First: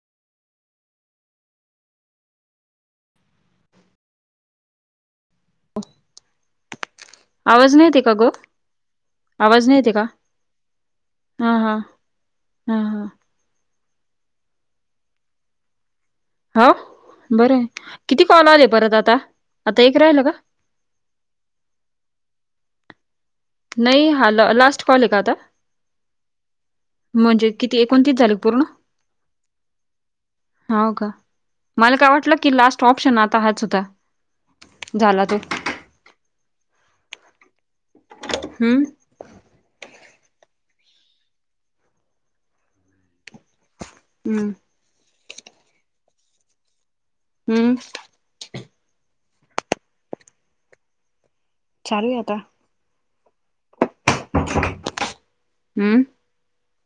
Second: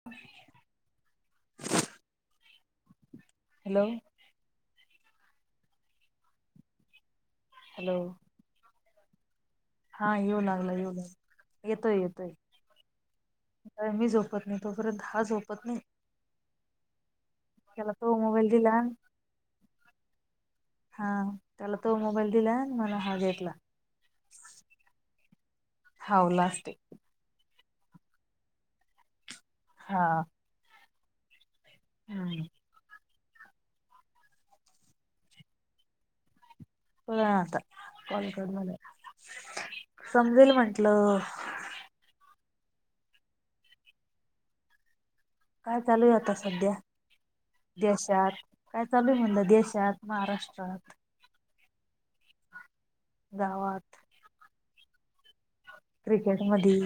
[inaudible] Hello.. आवाज नाही hello येते का ग? आवाज नाही येत. हा येऊ लागला येऊ लागला, येतोय येतोय. हां हां. का, मी झोपत नाही तो पर्यंत हा झोपत नाही. हो बरं आहे, त्याला तो किती कॉल मोबाईल आले दिला परत आता, आता एक राहिला का? हा त्याला तो मोबाईल दिला मला हा घेटला. नाही हा लास्, लास्ट कॉल आहे का आता? हाऊ लास्ट आहे. म्हणजे किती एकोणतीस झाले का पूर्ण? हा हाऊ का? मला काय वाटलं की लास्ट ऑप्शन आता हाच होता, झाला तो. हं. [inaudible] समजेल म्हंटलं. हम्म काय चालू आहे आता सध्या हं. देशात? काय चालू आहे म्हणलं देशात, महाराष्ट्रात? चालुय आता. गावात? हम्म खेडेमदी?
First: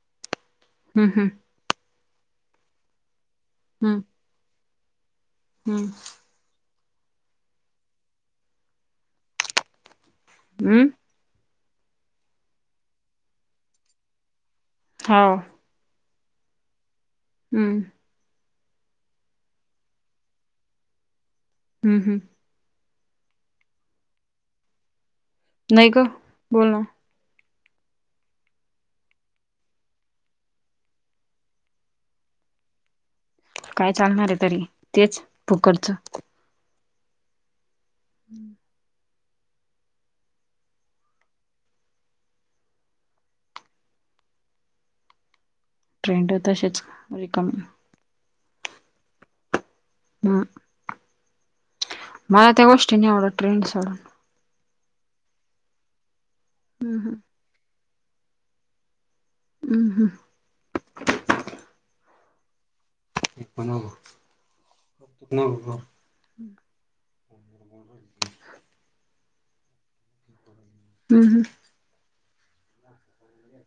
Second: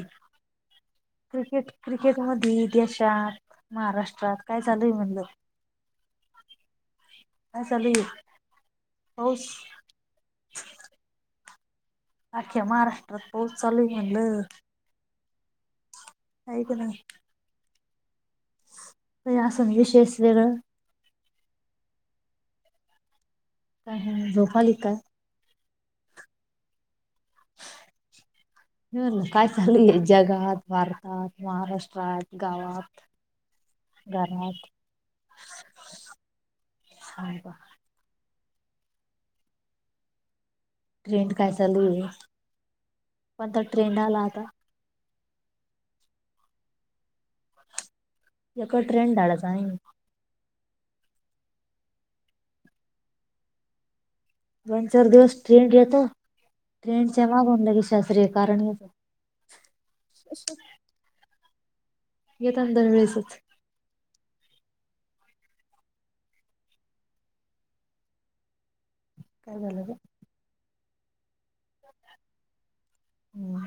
हम्म हम्म क्रिकेट क्रिकेट मध्ये देशात, महाराष्ट्रात काय चालूय म्हणलं? हम्म काय चालु आहे, पाऊस? अं? अख्या महाराष्ट्रात पाऊस चालू आहे म्हटलं. हां ऐकु नाही [unintelligible] हम्म काय आसन विषस वेगळं. हम्म हम्म काय ह झोप आली काय? नाही गं बोल ना. [inaudible] मी म्हणलं काय चालू आहे जगात, भारतात, महाराष्ट्रात, गावात? काय चालणार आहे तरी, घरात तेच फुकटच. सायबा हम्म ट्रेंड काय चालू आहे? कोणता तर ट्रेंड आला आता? ट्रेंड तसेच रिकमी. [unintelligible] हा. मला त्या गोष्टी नाही आवडत ट्रेंड सोडून. दोन- चार दिवस ट्रेंड येतो, हम्म ट्रेंडच्या मागं होऊन ला के शास्त्रीय कारण येत हम्म हम्म असु येताना दरवेळेस येतान. गप कुलूप लाऊन जा. काय झालं ग? हम् हम. हम.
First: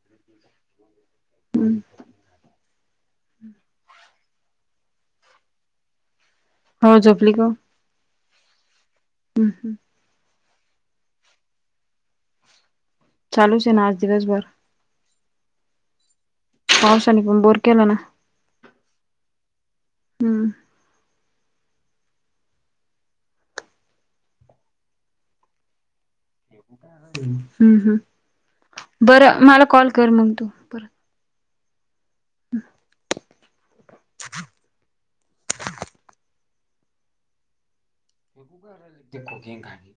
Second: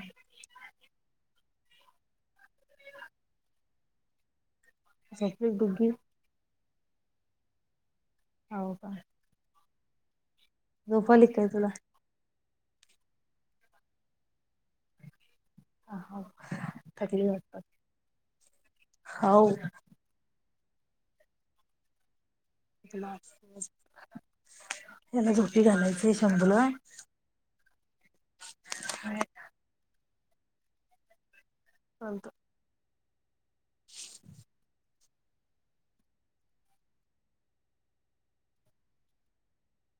हमं. जर फोटो ठेवून. हो झोपली का? हो का. हं हं. झोप आली का काय तुला? चालूच आहे ना आज दिवसभर. पावसाने थकली पण बोर वाटत? केला ना हो. हम्म हेला झोप हेला झोपी घालायचं. ते शंभूला. हम्म हम्. बरं मला कॉल कर मग तू. परत चाल [unintelligible] तिकडून एक आहे.